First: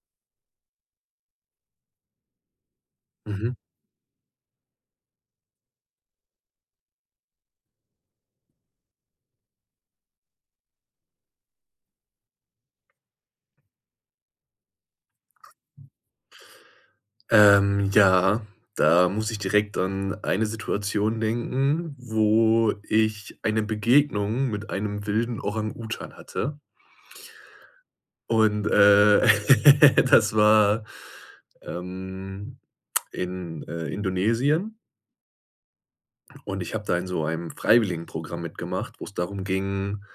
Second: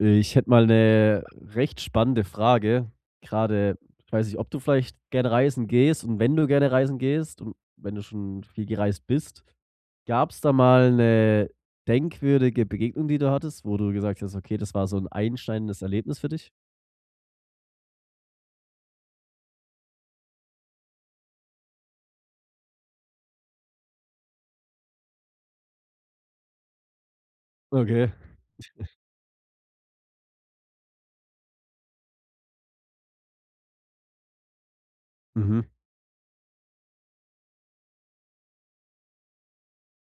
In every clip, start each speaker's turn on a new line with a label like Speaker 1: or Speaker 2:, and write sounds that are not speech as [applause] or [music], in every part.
Speaker 1: Ich hätte mal 'ne recht spannende Frage,
Speaker 2: Mhm.
Speaker 1: grade weiß nicht, ob du vielleicht gerne reisen gehst und wenn du gerne reisen gehst und wenn du schon viel gereist bist, gab es da mal 'ne denkwürdige Begegnung, die du hattest, wo du gesagt hast: Okay, das war so 'n einschneidendes Erlebnis für dich?
Speaker 2: Ähm. Ja, da muss ich direkt an eine Situation denken, wo ich eine Begegnung mit einem wilden Orang-Utan hatte.
Speaker 1: Okay.
Speaker 2: Und, äh, [laughs] das war, ähm, in, äh, Indonesien.
Speaker 1: Mhm.
Speaker 2: Und ich habe da in so einem Freiwilligenprogramm mitgemacht, wo es darum ging,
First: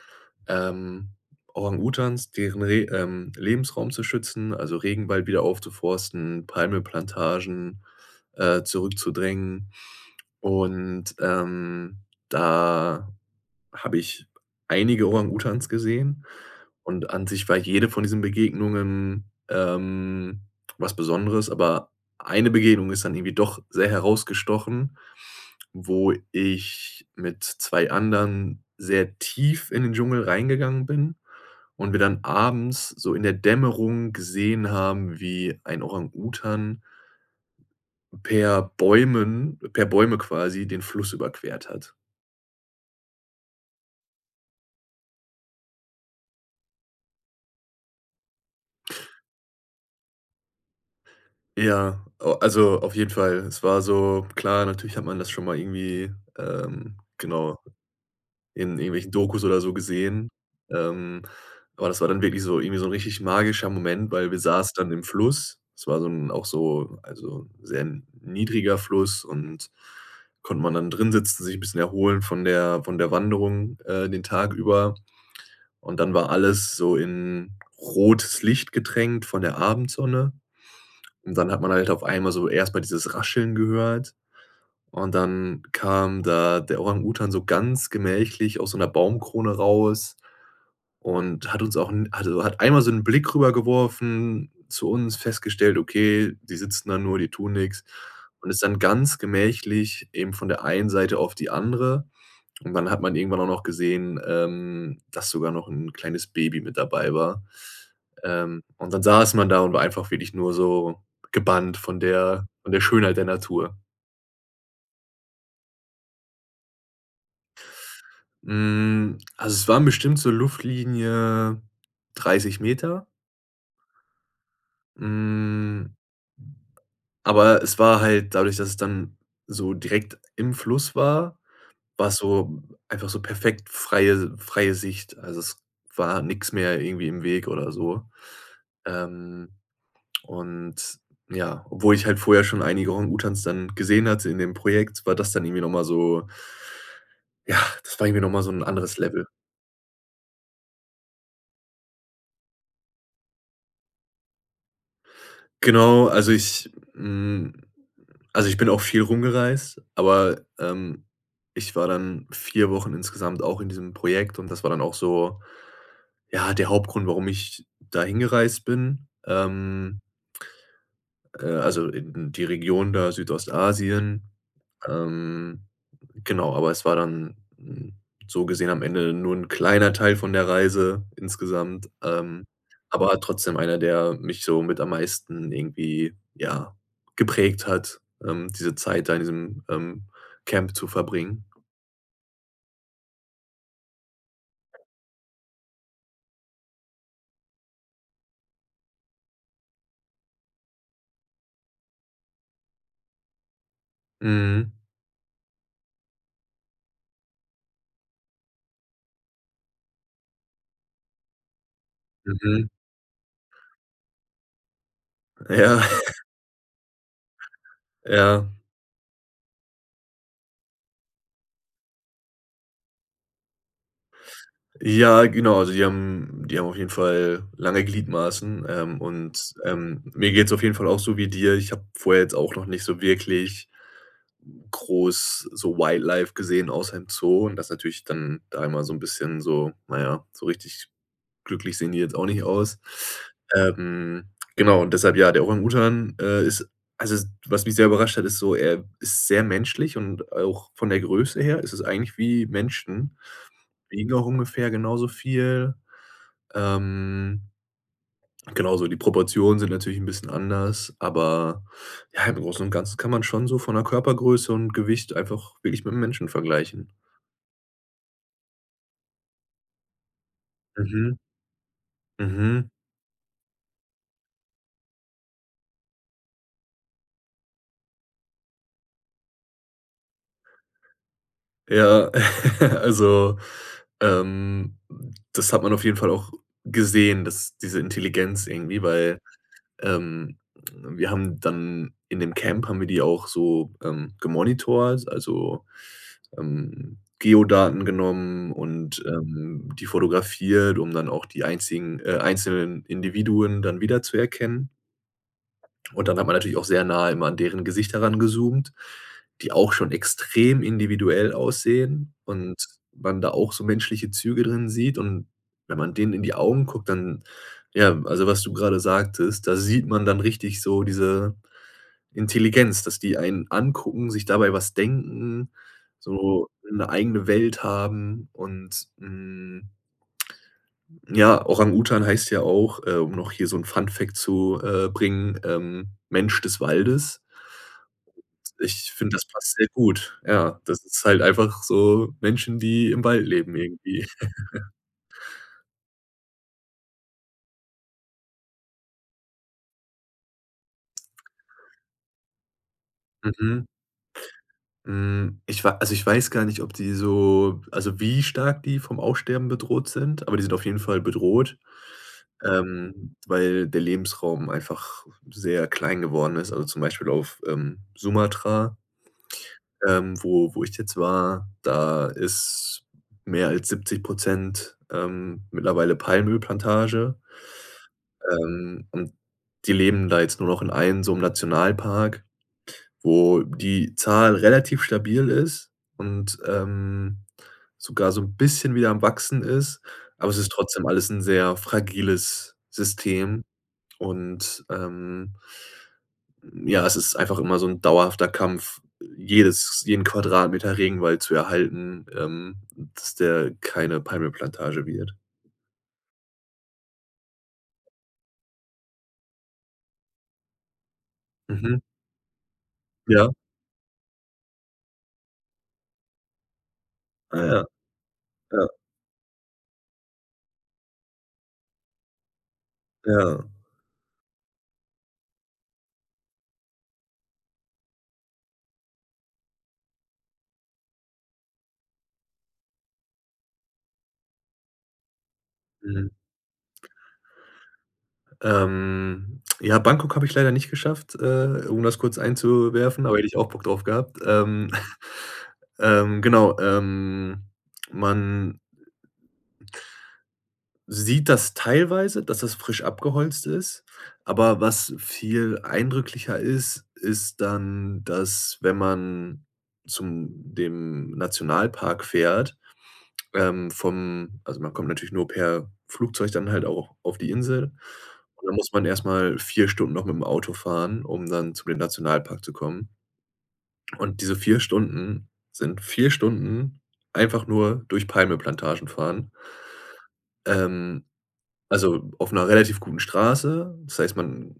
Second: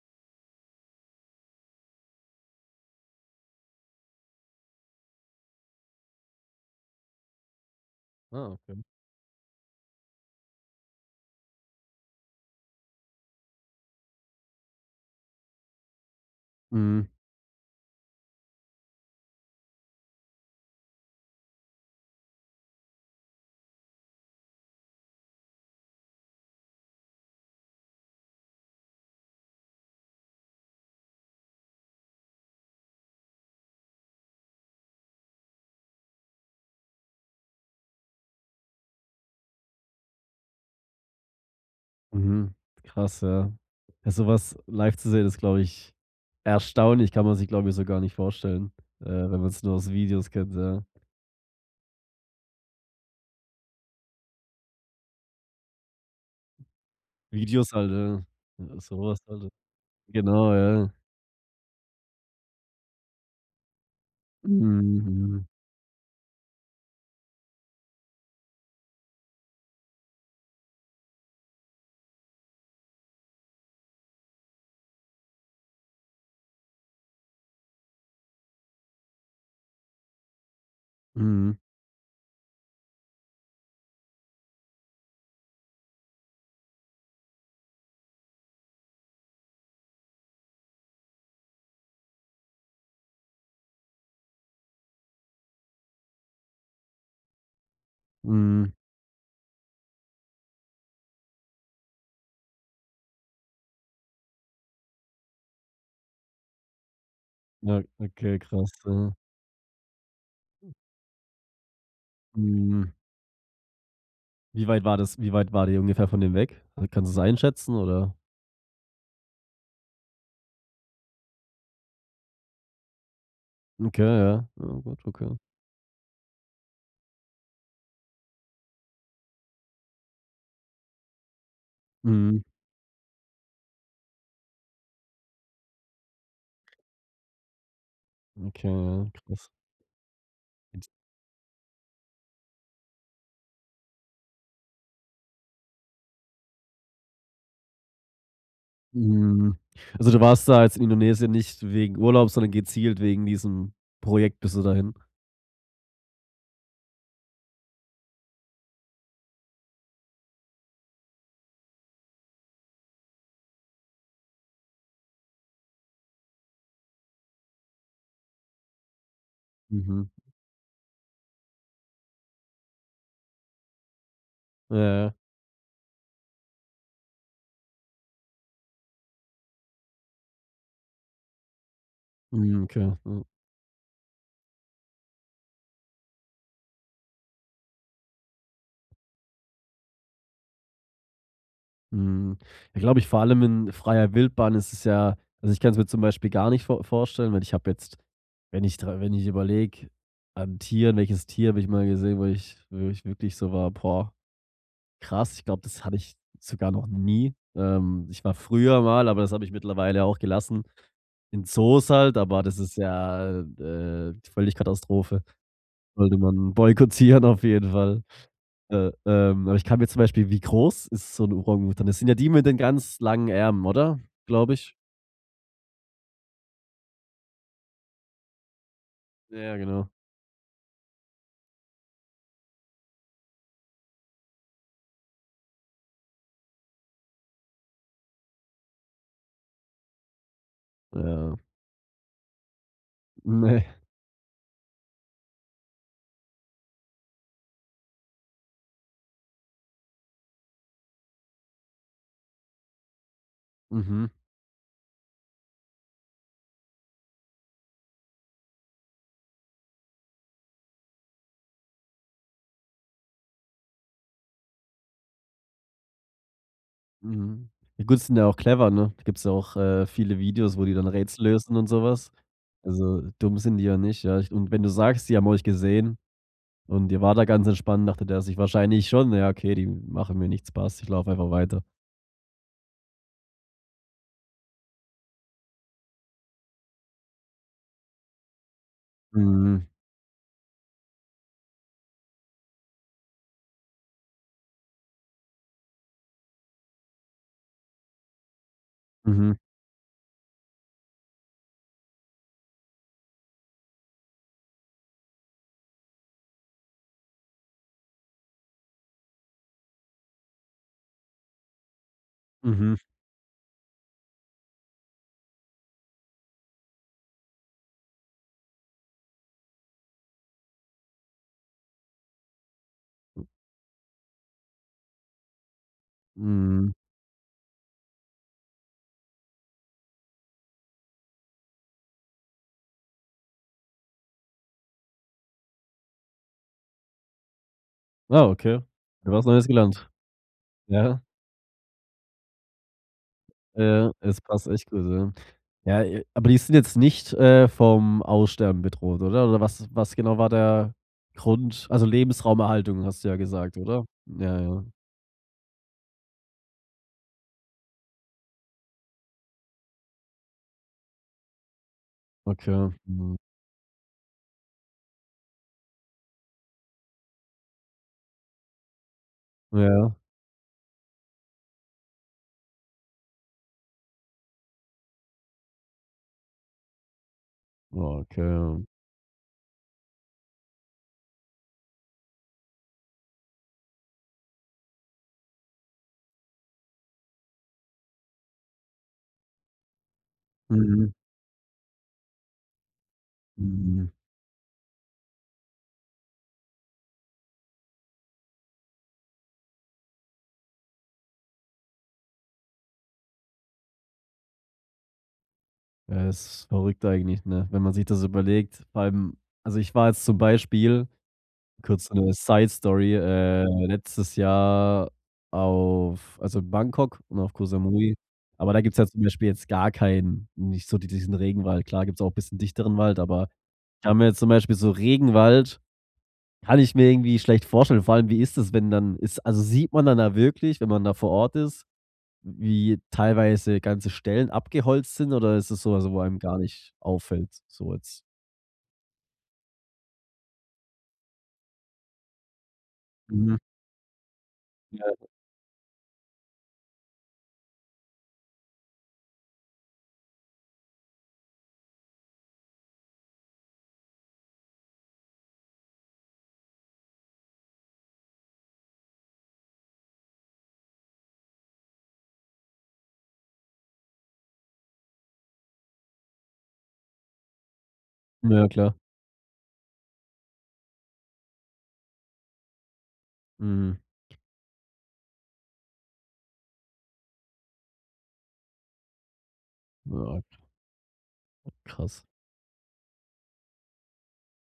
Speaker 2: ähm, Orang-Utans deren Re ähm, Lebensraum zu schützen, also, Regenwald wieder aufzuforsten, Palmölplantagen,
Speaker 1: Ah
Speaker 2: äh,
Speaker 1: okay.
Speaker 2: zurückzudrängen. Und, ähm, da habe ich einige Orang-Utans gesehen
Speaker 1: Mhm.
Speaker 2: und an sich war jede von diesen Begegnungen, ähm, was Besonderes, aber eine Begegnung ist dann irgendwie doch sehr herausgestochen, wo ich mit 2 anderen sehr tief in den Dschungel reingegangen bin und wir dann abends so in der Dämmerung gesehen haben, wie ein Orang-Utan per Bäumen per Bäume quasi, den Fluss überquert hat.
Speaker 1: Mhm. Krass, ja. Sowas live zu sehen ist, glaube ich, erstaunlich, kann man sich, glaube ich, so gar nicht vorstellen, äh, wenn man's nur aus Videos kennt, ja.
Speaker 2: Ja, a also, auf jeden Fall. Es war so, klar, natürlich hat man das schon mal irgendwie, ähm genau,
Speaker 1: Videos halt,
Speaker 2: in
Speaker 1: ja,
Speaker 2: irgendwelchen
Speaker 1: sowas
Speaker 2: Dokus
Speaker 1: halt.
Speaker 2: oder so gesehen,
Speaker 1: Genau, ja.
Speaker 2: ähm, aber das war dann wirklich so irgendwie so 'n richtig magischer Moment, weil wir saßen dann
Speaker 1: Mhm,
Speaker 2: im
Speaker 1: mhm.
Speaker 2: Fluss. Es war so 'n auch so also, sehr niedriger Fluss und konnte man dann drinsitzen, sich 'n bisschen erholen von der von der Wanderung, äh, den Tag über. Und dann war alles so in rotes Licht getränkt von der Abendsonne. Und dann
Speaker 1: Mhm.
Speaker 2: hat man halt auf einmal so erst mal dieses Rascheln gehört und dann kam da der Orang-Utan so ganz gemächlich aus so 'ner Baumkrone raus und hat uns auch 'n [unintelligible] hat einmal so 'nen Blick rüber geworfen zu uns, festgestellt, okay, die sitzen da nur, die tun nix. Und ist
Speaker 1: Mhm.
Speaker 2: dann ganz gemächlich eben von der einen Seite auf die andere. Und dann hat man irgendwann auch noch gesehen, ähm, dass sogar noch 'n kleines Baby mit dabei war.
Speaker 1: Ja, okay
Speaker 2: Ähm.
Speaker 1: krass,
Speaker 2: Und dann
Speaker 1: ja.
Speaker 2: saß man da und war einfach wirklich nur so gebannt von der von der
Speaker 1: Mhm.
Speaker 2: Schönheit der Natur.
Speaker 1: Wie weit war das wie weit wart ihr ungefähr von dem weg? Kannst du es einschätzen oder?
Speaker 2: Hm, also, es waren bestimmt so Luftlinie 30 Meter.
Speaker 1: Okay ja. Ah gut, okay.
Speaker 2: Hm. Aber es war halt dadurch, dass es dann so direkt im Fluss war, war es
Speaker 1: Mhm.
Speaker 2: so einfach so perfekt freie freie Sicht. Also, es war nix mehr irgendwie im Weg oder so.
Speaker 1: Okay ja, krass.
Speaker 2: Ähm, und, ja, obwohl ich halt vorher schon einige Orang-Utans dann gesehen hatte in dem Projekt, war das dann irgendwie noch mal so ja, das war irgendwie noch mal so 'n anderes Level.
Speaker 1: Hm. Also, du warst da als Indonesien nicht wegen Urlaub, sondern gezielt wegen diesem Projekt, bist du dahin?
Speaker 2: Genau, also, ich hm, also, ich bin auch viel rumgereist, aber, ähm, ich war dann 4 Wochen insgesamt auch in diesem Projekt und das war dann auch so, ja, der Hauptgrund, warum ich da hingereist bin, ähm
Speaker 1: Mhm.
Speaker 2: äh, also, in die Region da Südostasien
Speaker 1: Ja.
Speaker 2: ähm. Genau, aber es war dann 'n so gesehen am Ende nur 'n kleiner Teil von der Reise insgesamt, ähm,
Speaker 1: Mhm, okay
Speaker 2: aber
Speaker 1: mhm.
Speaker 2: trotzdem einer, der mich so mit am meisten irgendwie, ja, geprägt hat, ähm, diese Zeit da in diesem, ähm, Camp zu verbringen.
Speaker 1: Hm. Ich glaube, ich vor allem in freier Wildbahn ist es ja also, ich kann es mir zum Beispiel gar nicht vor vorstellen, weil ich hab jetzt wenn ich dr wenn ich überlege an Tieren, welches Tier habe ich mal gesehen, wo ich wo ich wirklich so war: „Boah,
Speaker 2: Mhm.
Speaker 1: krass.“ Ich glaube, das hatte ich sogar noch nie. Ähm, ich war früher mal- aber das habe ich mittlerweile auch gelassen- in Zoos halt, aber das
Speaker 2: Mhm.
Speaker 1: ist ja, äh, äh, völlig Katastrophe.
Speaker 2: Ja.
Speaker 1: Sollte
Speaker 2: [chuckles]
Speaker 1: man boykottieren auf jeden Fall.
Speaker 2: Ja.
Speaker 1: Äh, ähm, aber ich kann mir zum Beispiel wie groß ist so 'n Orang Utan? Das sind ja die mit den ganz langen Armen oder, glaube ich?
Speaker 2: Ja, genau, also, die haben die haben auf jeden Fall lange Gliedmaßen, ähm, und,
Speaker 1: Ja genau.
Speaker 2: ähm, mir geht's auf jeden Fall auch so wie dir. Ich habe vorher jetzt auch noch nicht so wirklich, groß so Wildlife gesehen, außer im Zoo und das natürlich dann da immer so 'n bisschen so, na ja, so richtig
Speaker 1: Ja.
Speaker 2: glücklich sehen die jetzt auch nicht aus.
Speaker 1: Ne.
Speaker 2: Ähm, genau und deshalb, ja, der Orang Utan, äh, ist also, was mich sehr überrascht hat, ist so, er ist sehr menschlich und auch von der Größe her ist es eigentlich wie Menschen,
Speaker 1: Mhm.
Speaker 2: wiegen auch ungefähr genauso viel. Ähm, genau, also, die Proportionen sind natürlich 'n bisschen anders, aber ja, im Großen und Ganzen kann man schon so von 'ner Körpergröße und Gewicht einfach wirklich mit dem Menschen vergleichen.
Speaker 1: Mhm. I gut, die sind ja auch clever, ne? Gibt's ja auch, äh, viele Videos, wo die dann
Speaker 2: Mhm.
Speaker 1: Rätsel lösen und so was.
Speaker 2: Mhm.
Speaker 1: Also, dumm sind die ja nicht, ja. Ich und wenn du sagst, die haben euch gesehen und ihr wart da ganz entspannt, dachte der sich wahrscheinlich schon: „Na ja, okay, die machen mir nichts passt. Ich lauf einfach weiter.“
Speaker 2: Ja, [laughs] also, ähm, das hat man auf jeden Fall auch gesehen, dass diese Intelligenz irgendwie, weil,
Speaker 1: Mhm.
Speaker 2: ähm, wir haben dann in dem Camp haben wir die auch so, ähm, gemonitort, also, ähm, Geodaten genommen und,
Speaker 1: Mhm.
Speaker 2: ähm, die fotografiert, um dann auch die einzigen äh, einzelnen Individuen dann wiederzuerkennen. Und dann hat man natürlich auch sehr nahe immer an deren Gesicht herangezoomt, die auch schon extrem individuell aussehen und
Speaker 1: Mhm.
Speaker 2: man da auch so menschliche Züge drin sieht. Und wenn man denen in die Augen guckt, dann ja, also was du gerade sagtest, da sieht man dann richtig so diese Intelligenz, dass die einen angucken, sich dabei was denken, so
Speaker 1: Mhm.
Speaker 2: 'ne eigene Welt haben und, hm, ja, Orang Utan heißt ja auch, äh, um noch hier so 'n Funfact zu, äh, bringen, ähm, „Mensch des Waldes.“
Speaker 1: Wow, okay,
Speaker 2: Ich
Speaker 1: wieder
Speaker 2: finde,
Speaker 1: was
Speaker 2: das
Speaker 1: Neues
Speaker 2: passt sehr
Speaker 1: gelernt.
Speaker 2: gut, ja. Das ist
Speaker 1: Ja.
Speaker 2: halt einfach so Menschen, die im Wald leben
Speaker 1: Ja,
Speaker 2: irgendwie.
Speaker 1: das passt echt
Speaker 2: [laughs]
Speaker 1: gut, ja. Ja, aber die sind jetzt nicht, äh, vom Aussterben bedroht oder oder was was genau war der Grund, also, Lebensraumerhaltung hast du ja gesagt,
Speaker 2: Mhm.
Speaker 1: oder? Ja, ja.
Speaker 2: Hm, ich wa also, ich weiß gar nicht, ob die so also, wie stark die vom Aussterben bedroht sind, aber die sind auf jeden Fall bedroht,
Speaker 1: Okay.
Speaker 2: ähm,
Speaker 1: Mhm.
Speaker 2: weil der Lebensraum einfach sehr klein geworden ist. Also, zum Beispiel auf, ähm, Sumatra
Speaker 1: Ja.
Speaker 2: ähm, wo wo ich jetzt war, da ist mehr als 70 % ähm, mittlerweile Palmölplantage.
Speaker 1: Okay, ja.
Speaker 2: Ähm, und die leben da jetzt nur noch in einem so 'nem Nationalpark, wo die Zahl relativ stabil ist und, ähm, sogar so 'n bisschen wieder am Wachsen ist, aber es ist trotzdem
Speaker 1: Mhm.
Speaker 2: alles 'n sehr fragiles System
Speaker 1: Mhm.
Speaker 2: und, ähm ja, es ist einfach immer so 'n dauerhafter Kampf, jedes jeden Quadratmeter Regenwald zu erhalten, ähm, dass der keine Palmölplantage wird.
Speaker 1: Ja, das ist verrückt eigentlich, ne, wenn man sich das überlegt beim also, ich war jetzt zum Beispiel-
Speaker 2: Mhm.
Speaker 1: kurz so 'ne Side Story-
Speaker 2: Ja.
Speaker 1: äh, letztes Jahr auf also, Bangkok und auf
Speaker 2: Ah
Speaker 1: Ko
Speaker 2: ja.
Speaker 1: Samui. Aber da
Speaker 2: Ja.
Speaker 1: gibt's ja jetzt zum Beispiel jetzt gar keinen nicht so d diesen Regenwald. Klar gibt's auch bisschen dichteren Wald, aber
Speaker 2: Ja.
Speaker 1: kann mir jetzt zum Beispiel so Regenwald kann ich mir irgendwie schlecht vorstellen. Vor allem wie ist es, wenn dann ist also, sieht man dann da wirklich, wenn man da vor Ort ist, wie teilweise ganze Stellen abgeholzt sind oder ist das so, also, wo
Speaker 2: Mhm.
Speaker 1: einem gar nicht auffällt so jetzt?
Speaker 2: Ähm, ja, Bangkok habe ich leider nicht geschafft, äh, um das kurz einzuwerfen, aber hätte ich
Speaker 1: Mhm.
Speaker 2: auch Bock drauf gehabt, ähm,
Speaker 1: Ja.
Speaker 2: [chuckles] ähm, genau ähm, man sieht das teilweise, dass das frisch abgeholzt ist. Aber was viel eindrücklicher ist, ist dann, dass wenn man zu dem Nationalpark fährt, ähm, vom also, man kommt natürlich nur per Flugzeug dann halt auch auf die Insel, und
Speaker 1: Ja
Speaker 2: dann muss
Speaker 1: klar.
Speaker 2: man erst mal 4 Stunden noch mit dem Auto fahren, um dann zu dem Nationalpark zu kommen.
Speaker 1: Mhm.
Speaker 2: Und diese 4 Stunden, sind 4 Stunden einfach nur durch Palmölplantagen fahren.
Speaker 1: Oha.
Speaker 2: Ähm,
Speaker 1: Krass.
Speaker 2: also, auf 'ner relativ guten Straße. Das heißt, man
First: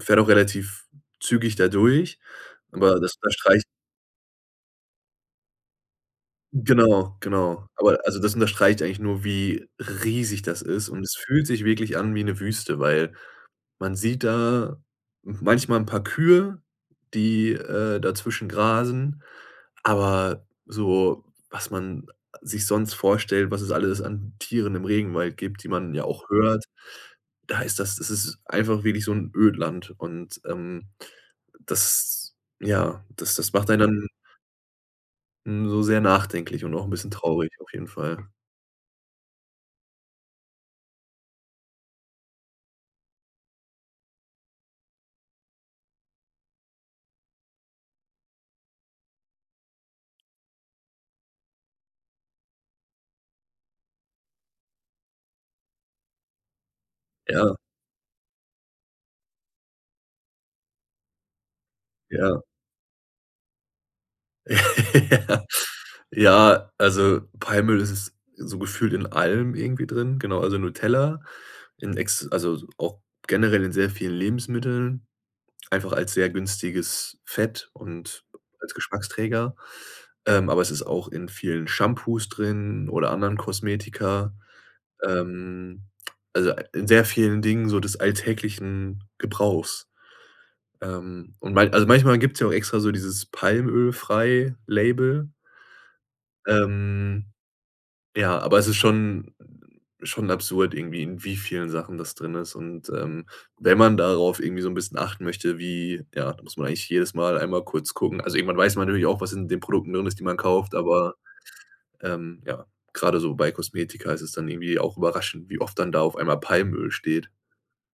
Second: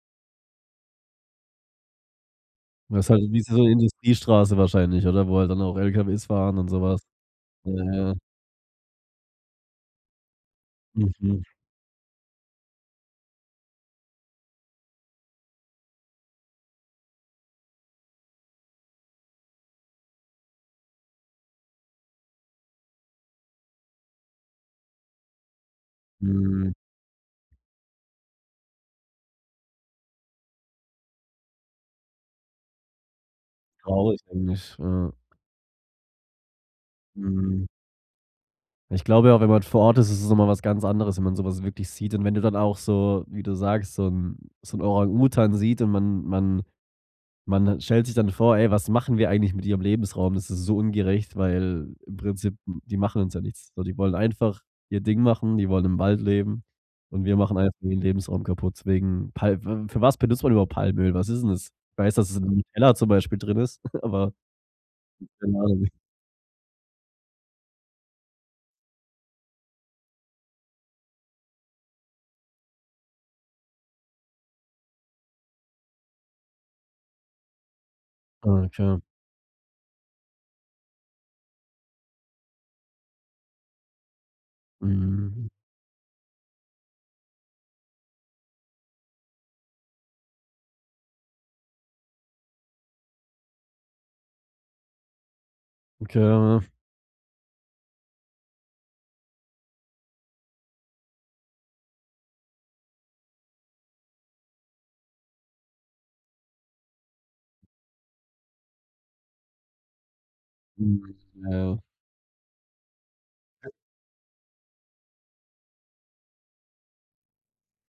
Speaker 2: fährt auch relativ zügig da durch, aber
Speaker 1: Das
Speaker 2: das
Speaker 1: halt wie so
Speaker 2: unterstreicht
Speaker 1: 'ne Industriestraße wahrscheinlich oder wo halt dann auch Lkws fahren und sowas?
Speaker 2: Genau, genau.
Speaker 1: Ja
Speaker 2: Aber
Speaker 1: ja.
Speaker 2: also, das unterstreicht eigentlich nur, wie riesig das ist und es
Speaker 1: Mhm.
Speaker 2: fühlt sich wirklich an wie 'ne Wüste, weil man sieht da manchmal 'n paar Kühe, die, äh, dazwischen grasen, aber so, was man sich sonst vorstellt, was es alles an Tieren im Regenwald gibt, die man ja auch hört,
Speaker 1: Mhm.
Speaker 2: da ist das es ist einfach wirklich so 'n Ödland. Und, ähm, das ja, das das macht einen dann
Speaker 1: Traurig, finde ich, ja.
Speaker 2: hm, so sehr nachdenklich und auch 'n bisschen traurig
Speaker 1: Mhm.
Speaker 2: auf jeden Fall.
Speaker 1: Ich glaube ja, wenn man vor Ort ist, ist es noch mal was ganz anderes, wenn man sowas wirklich sieht und wenn du dann auch, so wie du sagst so 'n so 'n Orang-Utan sieht und man man man stellt sich dann vor: Ey, was machen wir eigentlich mit ihrem Lebensraum? Das ist so ungerecht, weil im Prinzip die machen uns ja nichts, so die wollen einfach ihr Ding machen, die wollen im Wald leben und wir
Speaker 2: Ja.
Speaker 1: machen einfach den Lebensraum kaputt wegen Pal fü für was benutzt man überhaupt Palmöl? Was ist denn das, weiß dass es
Speaker 2: Ja.
Speaker 1: in Nutella zum Beispiel drin ist, [chuckles] aber
Speaker 2: [laughs] Ja.
Speaker 1: Keine Ahnung.
Speaker 2: Ja, also, Palmöl, das ist so gefühlt in allem irgendwie drin, genau, also, Nutella, in ex also, auch generell in sehr vielen Lebensmitteln, einfach als sehr günstiges Fett und als
Speaker 1: Okay.
Speaker 2: Geschmacksträger, ähm, aber es ist auch in vielen Shampoos drin oder anderen Kosmetika,
Speaker 1: Mhm.
Speaker 2: ähm, also, a in sehr vielen Dingen so des alltäglichen Gebrauchs. Ähm, und mal also, manchmal gibt's ja auch extra so dieses „Palmölfrei“ Label.
Speaker 1: Okay. Ja.
Speaker 2: Ähm, ja, aber es ist schon schon absurd irgendwie, in wie vielen Sachen das drin ist. Und, ähm, wenn man darauf irgendwie so 'n bisschen achten möchte, wie ja, da muss man eigentlich jedes Mal einmal kurz gucken. Also, irgendwann weiß man nämlich auch, was in den Produkten drin ist, die man kauft,
Speaker 1: Mhm,
Speaker 2: aber,
Speaker 1: ja.
Speaker 2: ähm, ja, gerade so bei Kosmetika ist es dann irgendwie auch überraschend, wie oft dann da auf einmal „Palmöl“ steht.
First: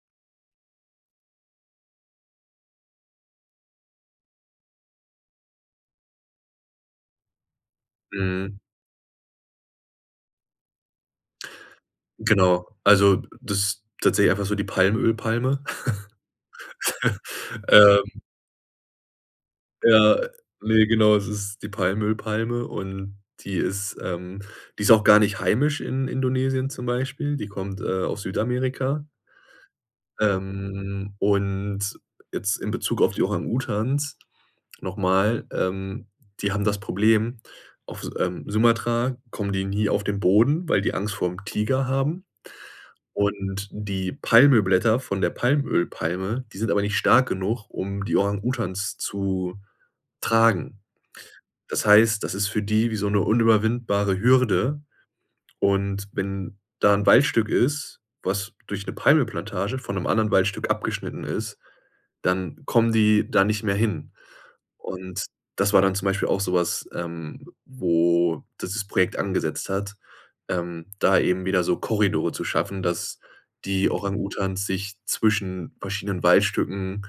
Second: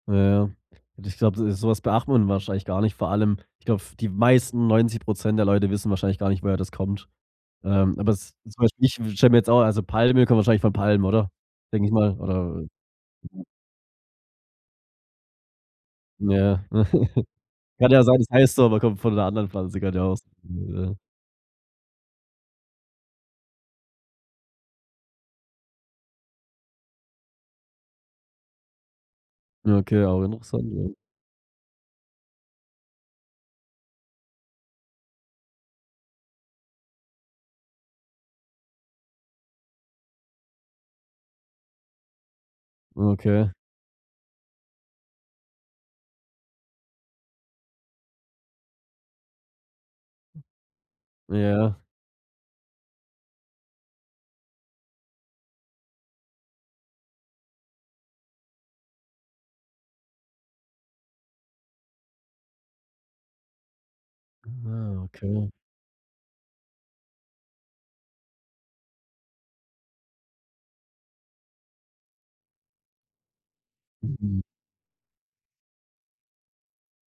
Speaker 1: Ja, ja und ich glaube, de so was beachtet wahrscheinlich gar nicht, vor allem, ich glaube, f die meisten 90 % der Leute wissen wahrscheinlich gar nicht, woher das kommt. Ähm, aber es
Speaker 2: Mhm.
Speaker 1: zum Beispiel, ich stelle mir jetzt auch also, Palmöl kommen wahrscheinlich von Palmen, oder? Denke ich mal, oder,
Speaker 2: Genau, also,
Speaker 1: äh?
Speaker 2: das tatsächlich einfach so die Palmöl-Palme.
Speaker 1: Ja.
Speaker 2: [laughs]
Speaker 1: [giggles] Kann ja sein,
Speaker 2: Ähm.
Speaker 1: das heißt so, aber kommt von 'ner anderen Pflanze. Kann ja auch
Speaker 2: Ja,
Speaker 1: s
Speaker 2: ne,
Speaker 1: ne?
Speaker 2: genau, das ist die Palmöl-Palme und die ist ähm, die ist auch gar nicht heimisch in Indonesien zum Beispiel. Die kommt, äh, aus Südamerika.
Speaker 1: Okay, aber interessant, ne?
Speaker 2: Ähm, und jetzt in Bezug auf die Orang-Utans noch mal, ähm, die haben das Problem, auf S ähm, Sumatra kommen die nie auf den Boden, weil die Angst vorm Tiger haben.
Speaker 1: Okay.
Speaker 2: Und die Palmölblätter von der Palmölpalme, die sind aber nicht stark genug, um die Orang-Utans zu tragen.
Speaker 1: Ja.
Speaker 2: Das heißt, das ist für die wie so 'ne unüberwindbare Hürde. Und wenn da 'n Waldstück ist, was durch 'ne Palmölplantage von 'nem anderen Waldstück abgeschnitten ist, dann kommen die da nicht mehr hin.
Speaker 1: Ah,
Speaker 2: Und
Speaker 1: okay.
Speaker 2: das war dann zum Beispiel auch so was, ähm, wo das das Projekt angesetzt hat, ähm, da eben wieder so Korridore zu schaffen, dass die
Speaker 1: Mhm.
Speaker 2: Orang-Utans sich zwischen verschiedenen Waldstücken,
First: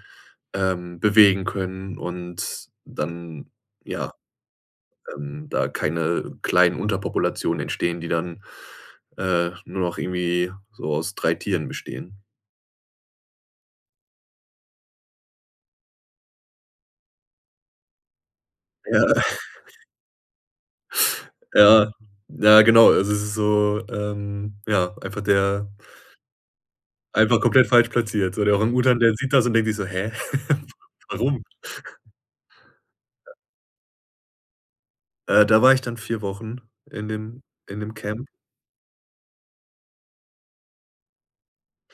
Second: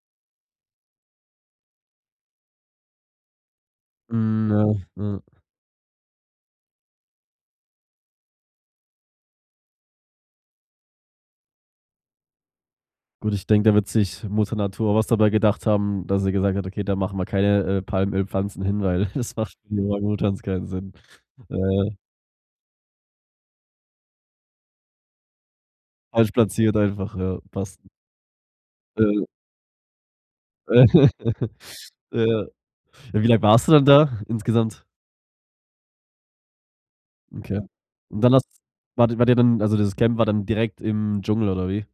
Speaker 2: ähm, bewegen können und dann, ja,
Speaker 1: Mhm, ja. Ja.
Speaker 2: ähm, da keine kleinen Unterpopulationen entstehen, die dann, äh, nur noch irgendwie so aus 3 Tieren bestehen.
Speaker 1: Gut, ich denke, da wird sich Mutter Natur was dabei gedacht haben, dass sie gesagt hat: „Okay, da machen wir keine, äh, Palmölpflanzen hin,
Speaker 2: Ja.
Speaker 1: weil [chuckles] das macht
Speaker 2: [chuckles]
Speaker 1: für die Orang-Utans keinen Sinn.“
Speaker 2: Ja,
Speaker 1: Äh.
Speaker 2: ja, genau. Also es ist so, ähm, ja, einfach der
Speaker 1: Falsch platziert einfach, ja.
Speaker 2: einfach komplett
Speaker 1: Passt.
Speaker 2: falsch platziert, so der Orang-Utan, der
Speaker 1: Äh.
Speaker 2: sieht das und denkt sich so, hä? [chuckles] Warum?
Speaker 1: [chuckles] Ja. Wie
Speaker 2: Ja.
Speaker 1: lang warst du dann da insgesamt?
Speaker 2: Äh, da war ich dann 4 Wochen in dem
Speaker 1: Okay.
Speaker 2: in dem
Speaker 1: Und
Speaker 2: Camp.
Speaker 1: dann hast wart ihr wart ihr dann also, dieses Camp war dann direkt im Dschungel oder wie?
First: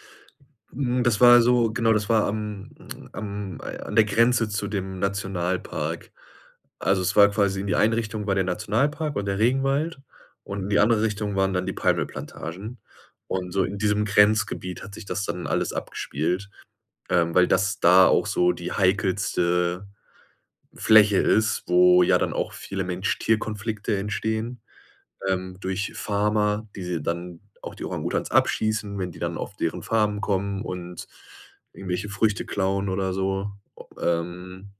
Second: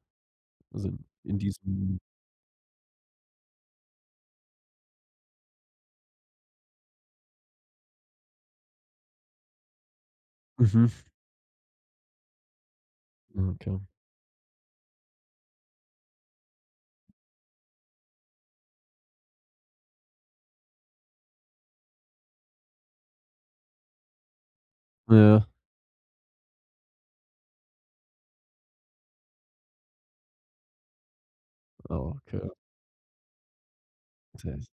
Speaker 1: Also,
Speaker 2: Mhm, das
Speaker 1: in
Speaker 2: war so genau,
Speaker 1: diesem
Speaker 2: das war am am an der Grenze zu dem Nationalpark. Also, es war quasi, in die Einrichtung war der Nationalpark und der Regenwald und in die
Speaker 1: Mhm.
Speaker 2: andere Richtung waren dann die Palmölplantagen. Und
Speaker 1: Mhm,
Speaker 2: so in
Speaker 1: okay.
Speaker 2: diesem Grenzgebiet hat sich das dann alles abgespielt, ähm, weil das da auch so die heikelste Fläche ist, wo ja dann auch viele Mensch-Tier-Konflikte entstehen,
Speaker 1: Ja.
Speaker 2: ähm, durch Farmer, die sie dann auch die Orang-Utans abschießen, wenn die dann auf deren Farmen kommen und
Speaker 1: Ah,
Speaker 2: irgendwelche Früchte
Speaker 1: okay.
Speaker 2: klauen oder so.
Speaker 1: Ganz ehrlich.
Speaker 2: Ähm.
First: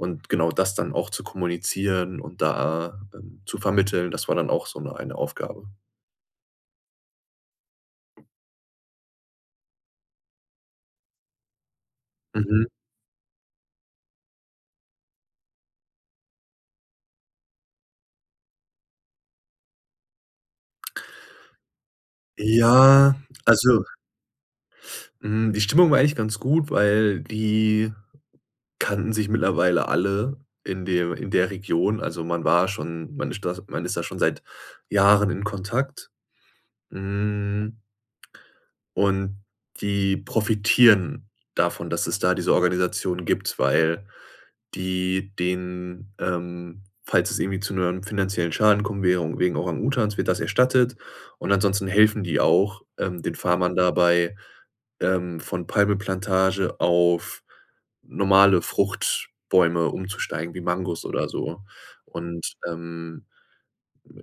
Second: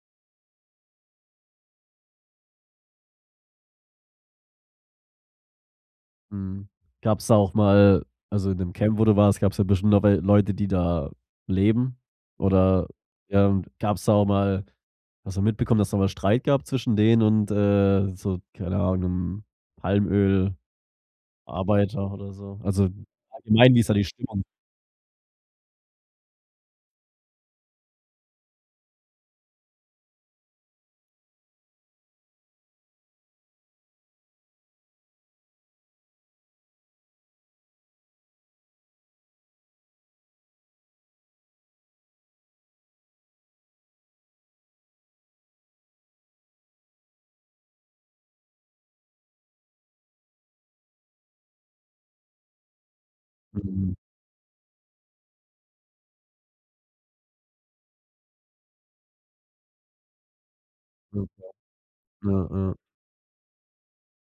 Speaker 2: Und genau das dann auch zu kommunizieren und da dann zu vermitteln, das war dann auch so' ne eine Aufgabe.
Speaker 1: Mhm. Gab's da auch mal also in dem Camp wo du warst, gab‘s ja bestimmt auch wel Leute die da leben?
Speaker 2: Mhm.
Speaker 1: Oder ja, und gab‘s da auch mal hast du mitbekommen dass da mal Streit gab zwischen denen und, äh, so, keine Ahnung, Palmöl-Arbeiter oder so? Also,
Speaker 2: Ja,
Speaker 1: allgemein, wie
Speaker 2: also
Speaker 1: ist da die Stimmung?
Speaker 2: Hm, die Stimmung war eigentlich ganz gut, weil die kannten sich mittlerweile alle in de in der Region. Also, man war schon man stas man ist da schon seit Jahren in Kontakt. Hm und die profitieren davon, dass es da diese Organisation gibt, weil die denen ähm, falls es irgendwie zu ‘nem finanziellen Schaden kommen wäre, wegen Orang Utans, wird das erstattet. Und ansonsten helfen die auch, ähm, den Farmern
Speaker 1: Mhm.
Speaker 2: dabei, ähm, von Palmöl-Plantage auf normale Fruchtbäume umzusteigen, wie Mangos oder so.
Speaker 1: [unintelligible] Ja,
Speaker 2: Und,
Speaker 1: ja.
Speaker 2: ähm,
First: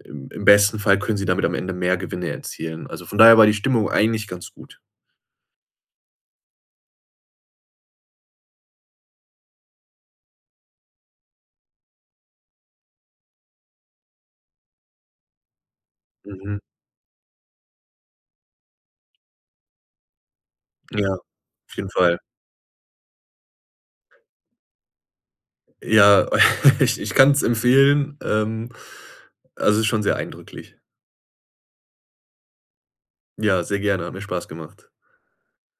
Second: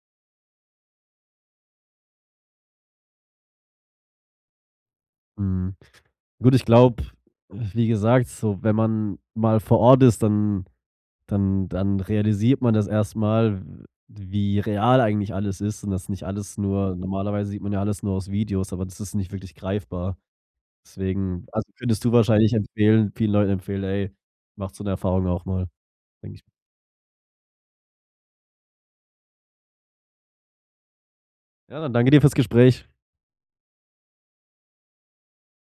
Speaker 2: im im besten Fall können sie damit am Ende mehr Gewinne erzielen, also von daher war die Stimmung eigentlich ganz gut.
Speaker 1: Mhm. Würde ich glaube wie gesagt, so wenn man mal vor Ort ist, dann dann dann realisiert man das erst mal, w wie real eigentlich alles ist und das nicht alles
Speaker 2: Mhm.
Speaker 1: nur normalerweise sieht man ja alles nur aus Videos, aber das ist nicht wirklich greifbar.
Speaker 2: Ja,
Speaker 1: Deswegen also
Speaker 2: auf jeden
Speaker 1: findest du
Speaker 2: Fall.
Speaker 1: wahrscheinlich empfehlen vielen Leuten empfehlen: „Ey, macht so ‘ne Erfahrung auch mal“,
Speaker 2: Ja,
Speaker 1: denke ich m
Speaker 2: [laughs] ich ich kann's empfehlen, ähm also ist schon sehr eindrücklich.
Speaker 1: Ja, dann danke dir für‘s Gespräch.
Speaker 2: Ja, sehr gerne, hat mir Spaß gemacht.